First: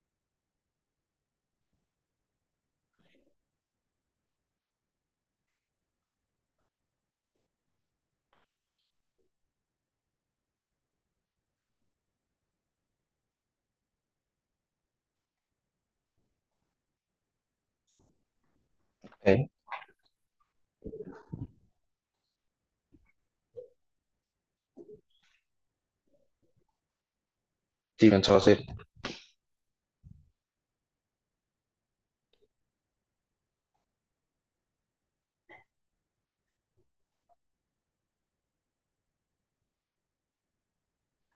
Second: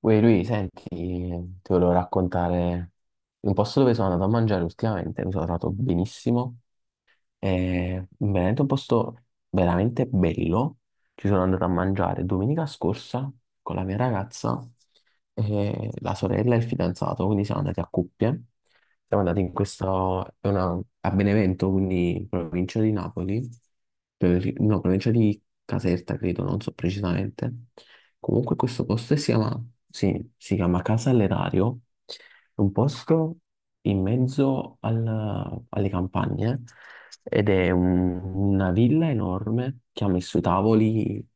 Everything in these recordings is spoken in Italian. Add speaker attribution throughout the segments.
Speaker 1: Uè, lui, senti, ti volevo raccontare un posto dove sono andato a mangiare ultimamente, mi sono trovato benissimo, in Veneto è veramente un posto veramente bello. Ci sono andato a mangiare domenica scorsa con la mia ragazza, e la sorella e il fidanzato, quindi siamo andati a coppie. Siamo andati
Speaker 2: Ok.
Speaker 1: in questo, a Benevento, quindi in provincia di Napoli, no, provincia di Caserta, credo, non so precisamente.
Speaker 2: Sì, non so
Speaker 1: Comunque
Speaker 2: se.
Speaker 1: questo posto si chiama, sì, si chiama Casa all'Erario, è un posto in mezzo alle campagne ed è una villa enorme che ha messo i tavoli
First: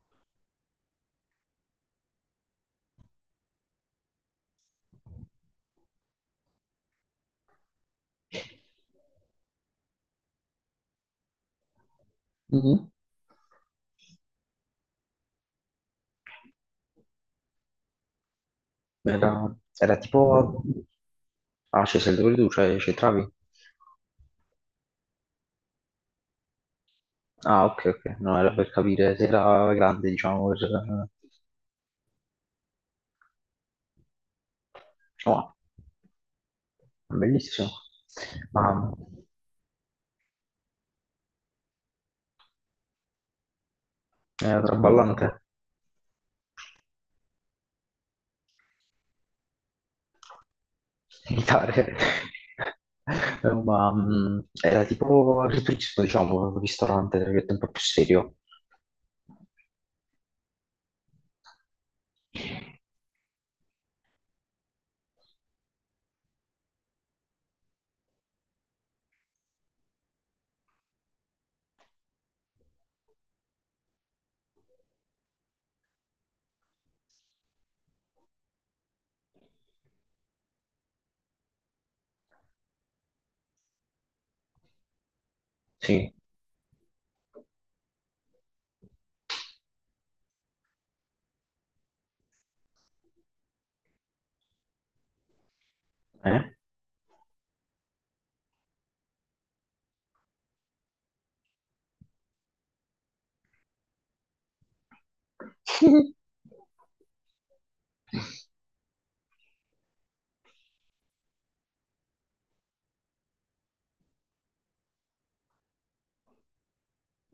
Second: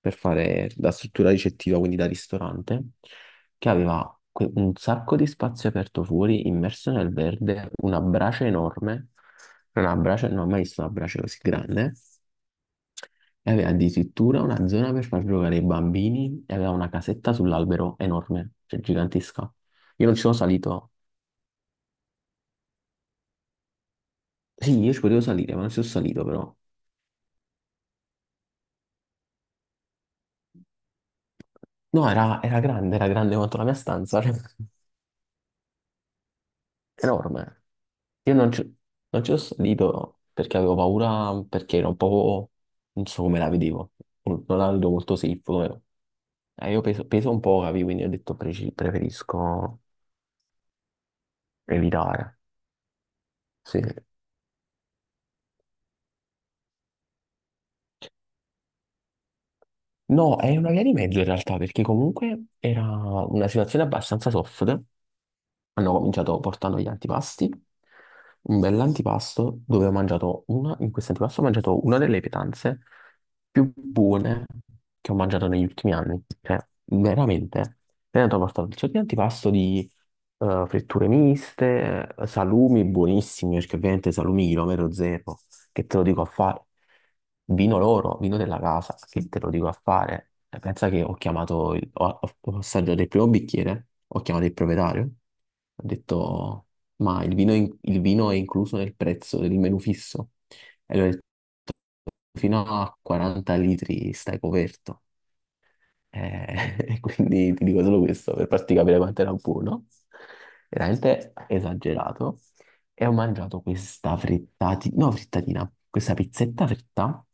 Speaker 1: per fare da struttura ricettiva, quindi da ristorante, che aveva un sacco di spazio aperto fuori, immerso nel verde, una brace enorme, una brace, non ho mai visto una brace così grande.
Speaker 2: Mhm.
Speaker 1: E aveva addirittura una zona per far giocare i bambini e aveva una casetta sull'albero enorme, cioè gigantesca.
Speaker 2: Era, era
Speaker 1: Io non ci sono
Speaker 2: tipo...
Speaker 1: salito.
Speaker 2: Ah, c'è sempre pure tu, cioè c'entravi?
Speaker 1: Sì, io ci potevo salire, ma non ci sono salito però.
Speaker 2: Ah, ok, ok, no, era per capire se era grande, diciamo, per...
Speaker 1: No, era, era grande quanto la mia stanza, cioè,
Speaker 2: Diciamo, ah,
Speaker 1: enorme.
Speaker 2: bellissimo.
Speaker 1: Io non ci,
Speaker 2: Ma
Speaker 1: non ci sono salito perché avevo paura, perché era un po', non so come la vedevo, non
Speaker 2: era
Speaker 1: la vedo molto
Speaker 2: traballante,
Speaker 1: safe. Come- io peso, peso un po', capi, quindi ho detto preferisco
Speaker 2: militare.
Speaker 1: evitare. Sì.
Speaker 2: Ma era tipo ripristino, diciamo, un ristorante, tra virgolette, un po' più serio.
Speaker 1: No, è una via di mezzo in realtà, perché comunque era una situazione abbastanza soft. Hanno cominciato portando gli antipasti, un bell'antipasto dove ho mangiato una, in questo antipasto ho mangiato una delle pietanze più buone che ho mangiato negli ultimi anni. Cioè, veramente. Poi hanno portato il sacco di antipasto di fritture miste, salumi buonissimi, perché ovviamente salumi chilometro zero, che te lo
Speaker 2: Sì,
Speaker 1: dico a fare, vino loro, vino della casa, che te lo dico a fare. E pensa che ho chiamato, ho assaggiato il primo bicchiere, ho chiamato il proprietario, ho
Speaker 2: eh?
Speaker 1: detto, ma il vino, il vino è incluso nel prezzo del menù fisso? E lui ha detto, fino a 40 litri stai coperto. E quindi ti dico solo questo per farti capire quanto era buono. Veramente esagerato. E ho mangiato questa no, frittatina, questa pizzetta fritta.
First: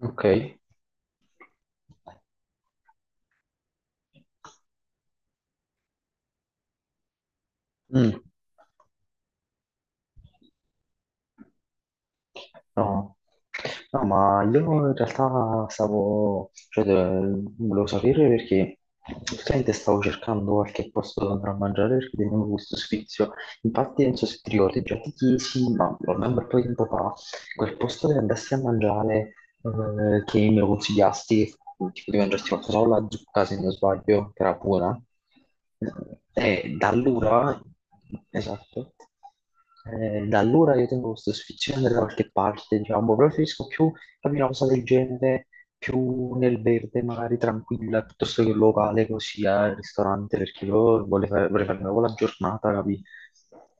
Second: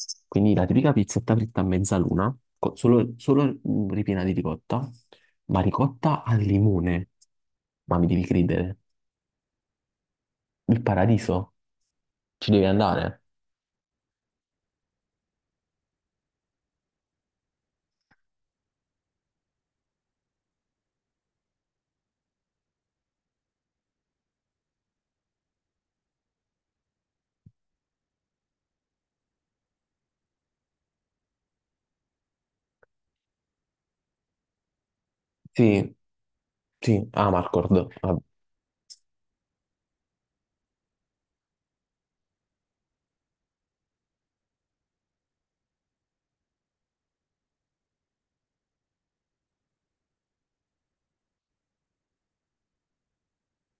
Speaker 2: Ok.
Speaker 1: Quindi la tipica pizzetta fritta a mezzaluna, solo, ripiena di ricotta, ma ricotta al limone. Ma mi
Speaker 2: Mm.
Speaker 1: devi credere, il paradiso, ci devi
Speaker 2: No,
Speaker 1: andare.
Speaker 2: no, ma io in realtà stavo, cioè, volevo sapere perché praticamente stavo cercando qualche posto dove andare a mangiare perché tenevo questo sfizio. Infatti, non so se ti ricordi, già ti chiesi, ma ormai un bel po' di tempo fa, quel posto dove andassi a mangiare che mi lo consigliasti, tipo di mangiarti qualcosa con la zucca, se non sbaglio, che era buona.
Speaker 1: Sì,
Speaker 2: E da
Speaker 1: sì, ah,
Speaker 2: allora,
Speaker 1: Marcord. Vabbè.
Speaker 2: esatto, da allora io tengo questo sfizione da qualche parte, diciamo, preferisco più capire una cosa del genere, più nel verde, magari tranquilla, piuttosto che un locale così al ristorante, perché io vorrei, vorrei farmi con la giornata, capi?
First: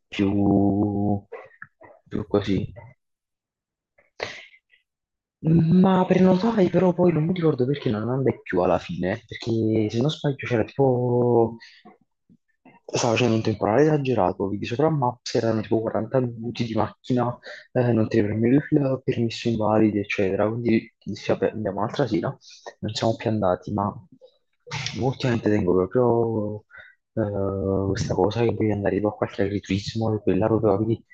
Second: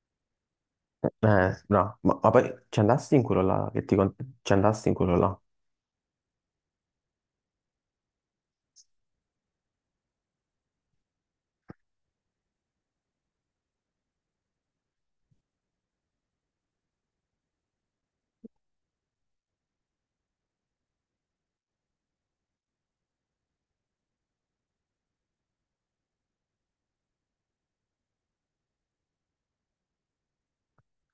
Speaker 2: Più,
Speaker 1: No,
Speaker 2: più
Speaker 1: ma poi
Speaker 2: così.
Speaker 1: ci andasti in quello là, ci andasti in quello là.
Speaker 2: Ma prenotai però poi non mi ricordo perché non andai più alla fine, perché se non sbaglio c'era tipo... Stava facendo un temporale esagerato, vedi sopra Maps erano tipo 40 minuti di macchina, non ti prendevi il permesso invalidi, eccetera. Quindi dissi, vabbè, andiamo un'altra sera, non siamo più andati, ma ultimamente tengo proprio questa cosa che devi andare tipo a qualche agriturismo, quella proprio, vedi,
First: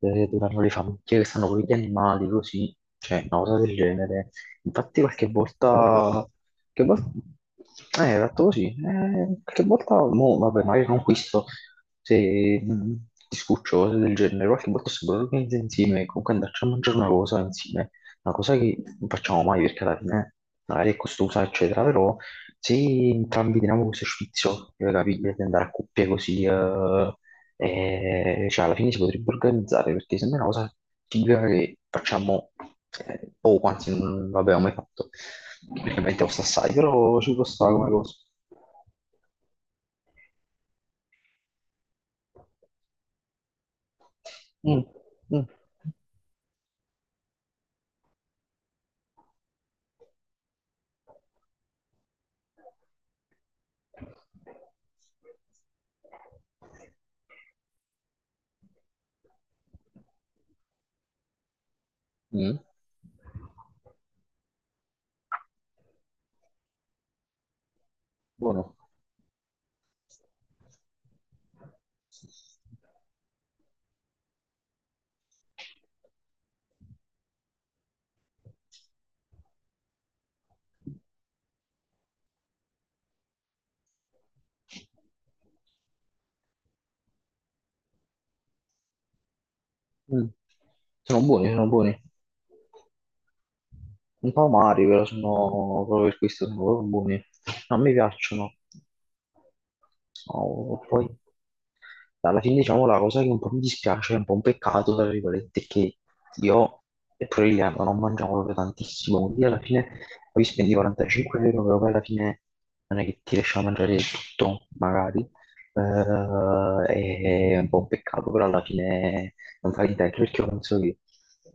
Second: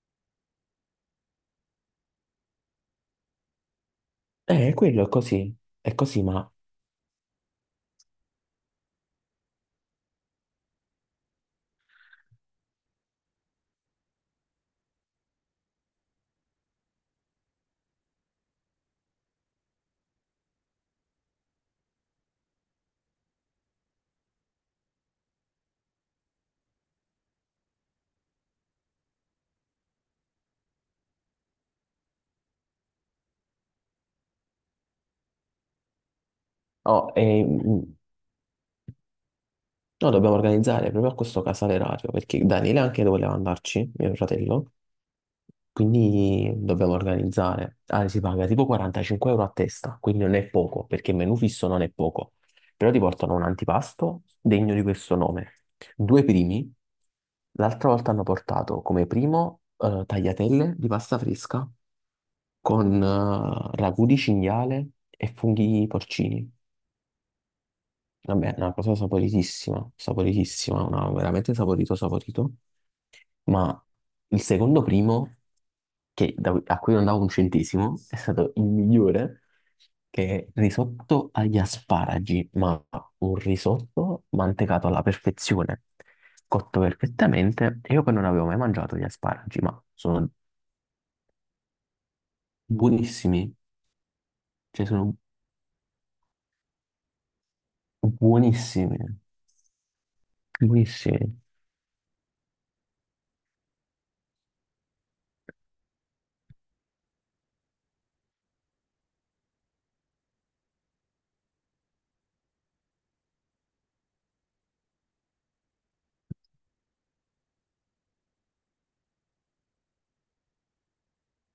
Speaker 2: dove vanno le famiglie che stanno con gli animali, così cioè una cosa del genere. Infatti
Speaker 1: Quello
Speaker 2: qualche
Speaker 1: è così,
Speaker 2: volta,
Speaker 1: ma
Speaker 2: che volta, esatto così, qualche volta, mo, vabbè, magari non questo, se ti scuccio, cose del genere, qualche volta se lo organizza insieme, comunque andarci a mangiare una cosa insieme, una cosa che non facciamo mai perché alla fine magari è costosa, eccetera, però se entrambi teniamo questo sfizio, capire, di andare a coppie così, cioè, alla fine si potrebbe organizzare perché sembra una cosa figa che facciamo poco, anzi, non l'abbiamo mai fatto perché ovviamente costa assai,
Speaker 1: no,
Speaker 2: però ci può stare come cosa.
Speaker 1: noi dobbiamo organizzare proprio a questo casale radio, perché Daniele anche voleva andarci, mio fratello,
Speaker 2: Mm, mm,
Speaker 1: quindi dobbiamo organizzare. Ah, si paga tipo 45 euro a testa, quindi non è poco, perché il menù fisso non è poco, però ti portano un antipasto degno di questo nome. Due primi, l'altra volta hanno portato come primo tagliatelle di pasta fresca
Speaker 2: mm,
Speaker 1: con ragù di cinghiale e funghi porcini. Vabbè, è una
Speaker 2: buono.
Speaker 1: cosa saporitissima, saporitissima, una, veramente saporito, saporito. Ma il secondo primo, a cui non davo un centesimo, è stato il migliore, che è risotto agli asparagi, ma un risotto mantecato alla perfezione, cotto perfettamente. E io poi non avevo mai mangiato gli asparagi, ma
Speaker 2: Mm.
Speaker 1: sono
Speaker 2: Sono buoni, sono buoni.
Speaker 1: buonissimi,
Speaker 2: Un po' amari,
Speaker 1: cioè
Speaker 2: però
Speaker 1: sono
Speaker 2: sono proprio per questo sono proprio buoni. No, a me piacciono.
Speaker 1: buonissimi,
Speaker 2: Oh, poi.
Speaker 1: buonissimi.
Speaker 2: Alla fine, diciamo, la cosa che un po' mi dispiace, è un po' un peccato, tra virgolette, è che io e Proiliano non mangiamo proprio tantissimo, quindi alla fine poi spendi 45 euro, però poi alla fine non è che ti riesci a mangiare tutto, magari. È un po' un peccato, però alla fine non fai niente, anche perché io penso che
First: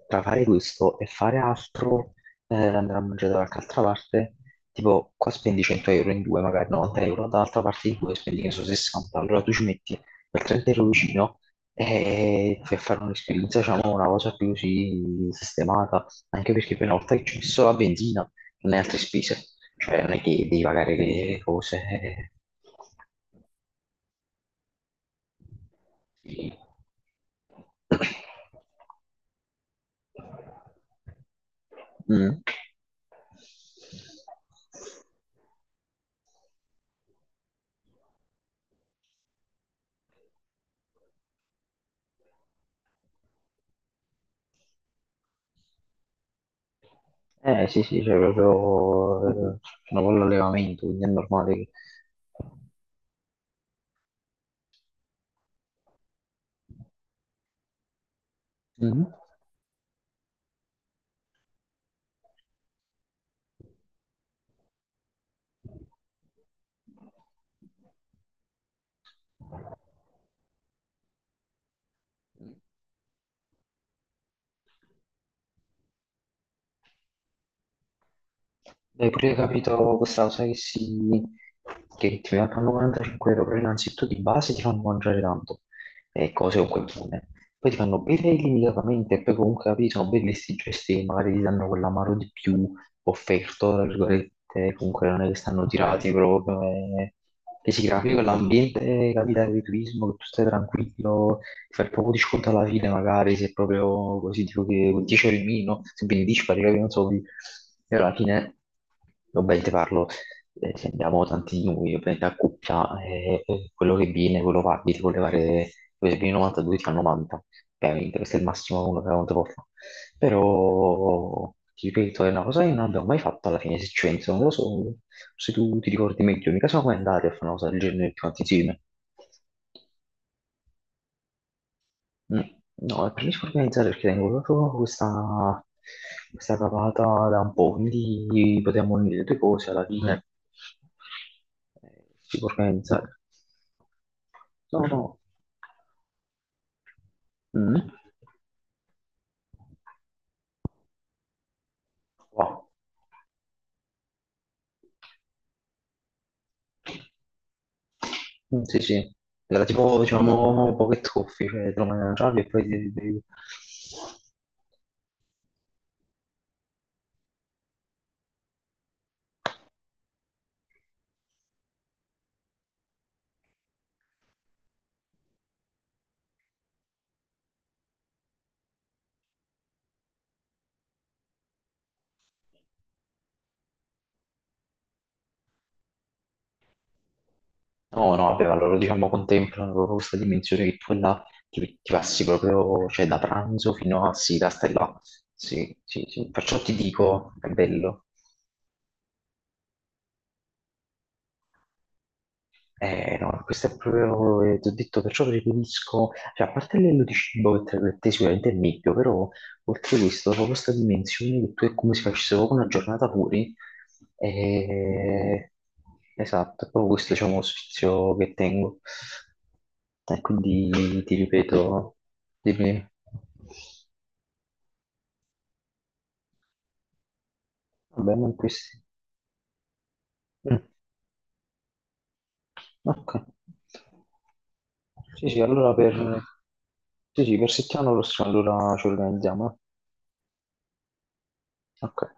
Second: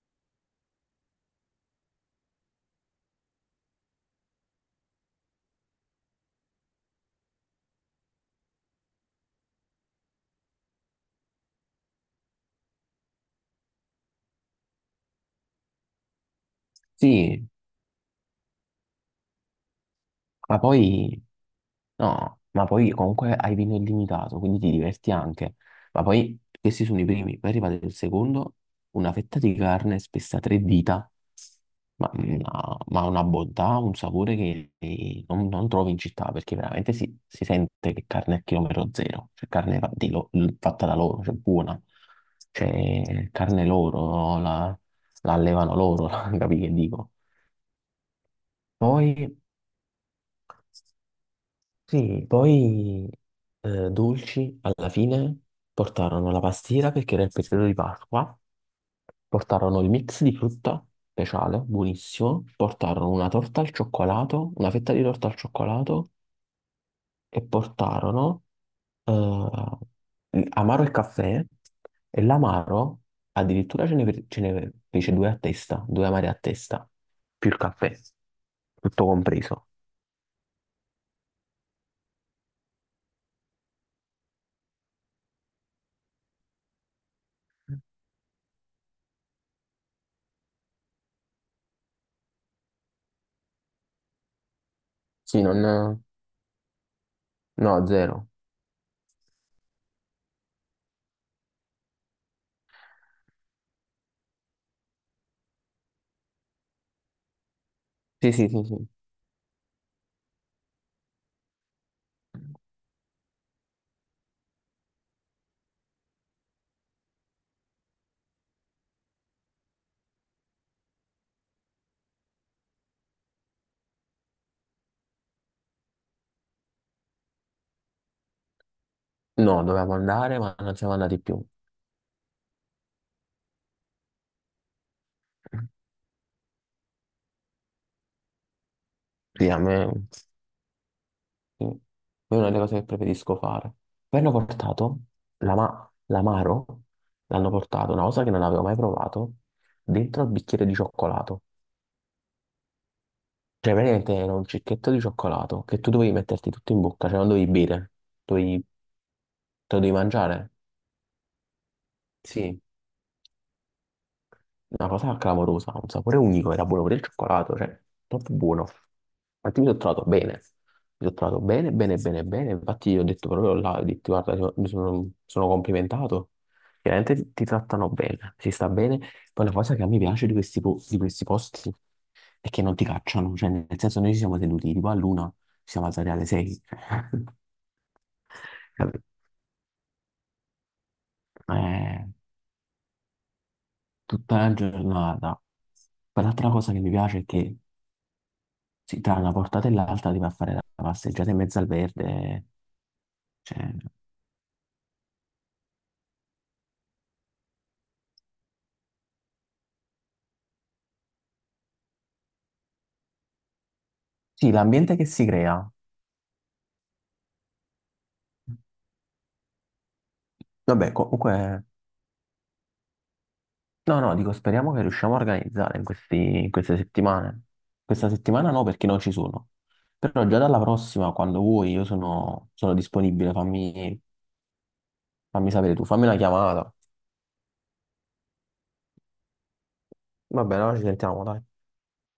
Speaker 2: tra fare questo e fare altro, andare a mangiare da qualche altra parte, tipo qua spendi 100 euro in due, magari 90 euro, dall'altra parte in due spendi, che ne so, 60, allora tu ci metti quel Trent ero vicino e fui a fare un'esperienza, diciamo, una cosa più sì, sistemata, anche perché poi una volta che ci ho
Speaker 1: Sì,
Speaker 2: messo la benzina, non hai altre spese, cioè non è che
Speaker 1: ma
Speaker 2: devi pagare
Speaker 1: poi,
Speaker 2: le cose. Eh,
Speaker 1: no, ma poi comunque hai vino illimitato, quindi ti diverti anche. Ma poi
Speaker 2: sì.
Speaker 1: questi sono i primi, poi è arrivato il secondo, una fetta di carne spessa a tre dita,
Speaker 2: Mm.
Speaker 1: ma una bontà, un sapore che non, non trovi in città, perché veramente si, si sente che carne a chilometro zero, cioè carne fa- di lo- fatta da loro, cioè buona, cioè carne loro, no? La allevano loro, capi che dico?
Speaker 2: Eh sì, sì, c'è
Speaker 1: Poi
Speaker 2: proprio, c'è un po' l'allevamento, quindi è normale che...
Speaker 1: sì, poi dolci alla fine portarono la pastiera perché era il periodo di Pasqua,
Speaker 2: Mhm.
Speaker 1: portarono il mix di frutta speciale, buonissimo, portarono una torta al cioccolato, una fetta di torta al cioccolato e portarono amaro e caffè e l'amaro addirittura ce ne fece due a testa, due amari a testa, più il caffè, tutto
Speaker 2: Hai pure
Speaker 1: compreso.
Speaker 2: capito questa cosa che, si, che ti fanno 45 euro, però innanzitutto di base ti fanno mangiare tanto, e cose comunque buone. Poi ti fanno bere illimitatamente e poi comunque capito, sono belli sti gesti, che magari ti danno quell'amaro di più offerto, tra virgolette, comunque non è che
Speaker 1: Sì,
Speaker 2: stanno
Speaker 1: non...
Speaker 2: tirati proprio, e si
Speaker 1: No,
Speaker 2: crea proprio
Speaker 1: zero.
Speaker 2: quell'ambiente, capita, di turismo, che tu stai tranquillo, fare proprio di sconto alla fine, magari se è proprio così, tipo che con 10 euro in meno, se vieni 10 pari, non so, di- e alla
Speaker 1: Sì, sì,
Speaker 2: fine,
Speaker 1: sì, sì.
Speaker 2: ovviamente parlo, se andiamo tanti di noi, ovviamente a coppia, quello che viene, quello paghi, ti vuole fare, se viene 92 ti fa 90, ovviamente, questo è il massimo che uno può fare. Però, ti ripeto, è una cosa che non abbiamo mai fatto alla fine, se ci penso, non lo so, se tu ti ricordi meglio, mica siamo mai andati a fare una cosa del genere tutti quanti insieme.
Speaker 1: No, dovevamo andare, ma non siamo andati più.
Speaker 2: Mm. No, preferisco organizzare perché tengo proprio questa cavata da un po', quindi potremmo unire le due
Speaker 1: Sì, a
Speaker 2: cose alla
Speaker 1: me
Speaker 2: fine.
Speaker 1: sì. È
Speaker 2: Si
Speaker 1: una
Speaker 2: può
Speaker 1: delle cose che
Speaker 2: organizzare.
Speaker 1: preferisco fare. Poi hanno
Speaker 2: No,
Speaker 1: portato
Speaker 2: no.
Speaker 1: l'amaro, l'hanno
Speaker 2: Mm.
Speaker 1: portato, una cosa che non avevo mai provato, dentro al bicchiere di cioccolato.
Speaker 2: Wow.
Speaker 1: Cioè, praticamente era un cicchetto di cioccolato che tu dovevi metterti tutto in bocca, cioè non dovevi bere, dovevi,
Speaker 2: Mm,
Speaker 1: te
Speaker 2: sì, sì. Era
Speaker 1: lo dovevi
Speaker 2: tipo,
Speaker 1: mangiare.
Speaker 2: diciamo, pocket coffee, cioè te lo mangiavi e
Speaker 1: Sì,
Speaker 2: poi ti bevi.
Speaker 1: una cosa clamorosa, un sapore unico, era buono pure il cioccolato, cioè, troppo buono. Infatti mi sono trovato bene, mi sono trovato bene, bene, bene, bene, infatti io ho detto proprio là, ho detto, guarda, io mi sono, sono complimentato, veramente ti, ti trattano bene, si sta bene. Poi la cosa che a me piace di questi, di questi posti è che non ti cacciano, cioè nel senso noi ci siamo tenuti tipo all'una, ci siamo alzati alle sei,
Speaker 2: No, no, vabbè, allora diciamo
Speaker 1: Capito?
Speaker 2: contemplano proprio questa dimensione che tu e là ti
Speaker 1: Eh,
Speaker 2: passi proprio, cioè da pranzo fino a
Speaker 1: tutta
Speaker 2: sera
Speaker 1: la
Speaker 2: stai là.
Speaker 1: giornata.
Speaker 2: Sì, sì,
Speaker 1: Poi
Speaker 2: sì.
Speaker 1: l'altra
Speaker 2: Perciò
Speaker 1: cosa
Speaker 2: ti
Speaker 1: che mi piace è
Speaker 2: dico, è
Speaker 1: che
Speaker 2: bello.
Speaker 1: sì, tra una portata e l'altra ti va a fare la passeggiata in mezzo al verde.
Speaker 2: No, questo
Speaker 1: Cioè,
Speaker 2: è proprio, ti ho detto, perciò preferisco, cioè, a parte l'ello di cibo che per te sicuramente è il meglio, però oltre questo, proprio questa dimensione che tu è come se facessi proprio una giornata fuori,
Speaker 1: sì, l'ambiente che si
Speaker 2: eh,
Speaker 1: crea.
Speaker 2: esatto, è proprio questo, diciamo, lo sfizio che tengo. E
Speaker 1: Vabbè,
Speaker 2: quindi ti
Speaker 1: comunque,
Speaker 2: ripeto, dimmi,
Speaker 1: no, no, dico, speriamo che riusciamo a organizzare in in queste settimane.
Speaker 2: va
Speaker 1: Questa
Speaker 2: bene, non
Speaker 1: settimana no,
Speaker 2: questi.
Speaker 1: perché non ci sono. Però già
Speaker 2: Mm,
Speaker 1: dalla prossima, quando vuoi, io sono, sono
Speaker 2: ok.
Speaker 1: disponibile. Fammi,
Speaker 2: Sì, sì,
Speaker 1: fammi
Speaker 2: allora
Speaker 1: sapere tu, fammi una
Speaker 2: per,
Speaker 1: chiamata.
Speaker 2: sì, sì, per settimana prossima allora ci organizziamo.
Speaker 1: Va bene, allora ci sentiamo, dai.
Speaker 2: Eh. Ok.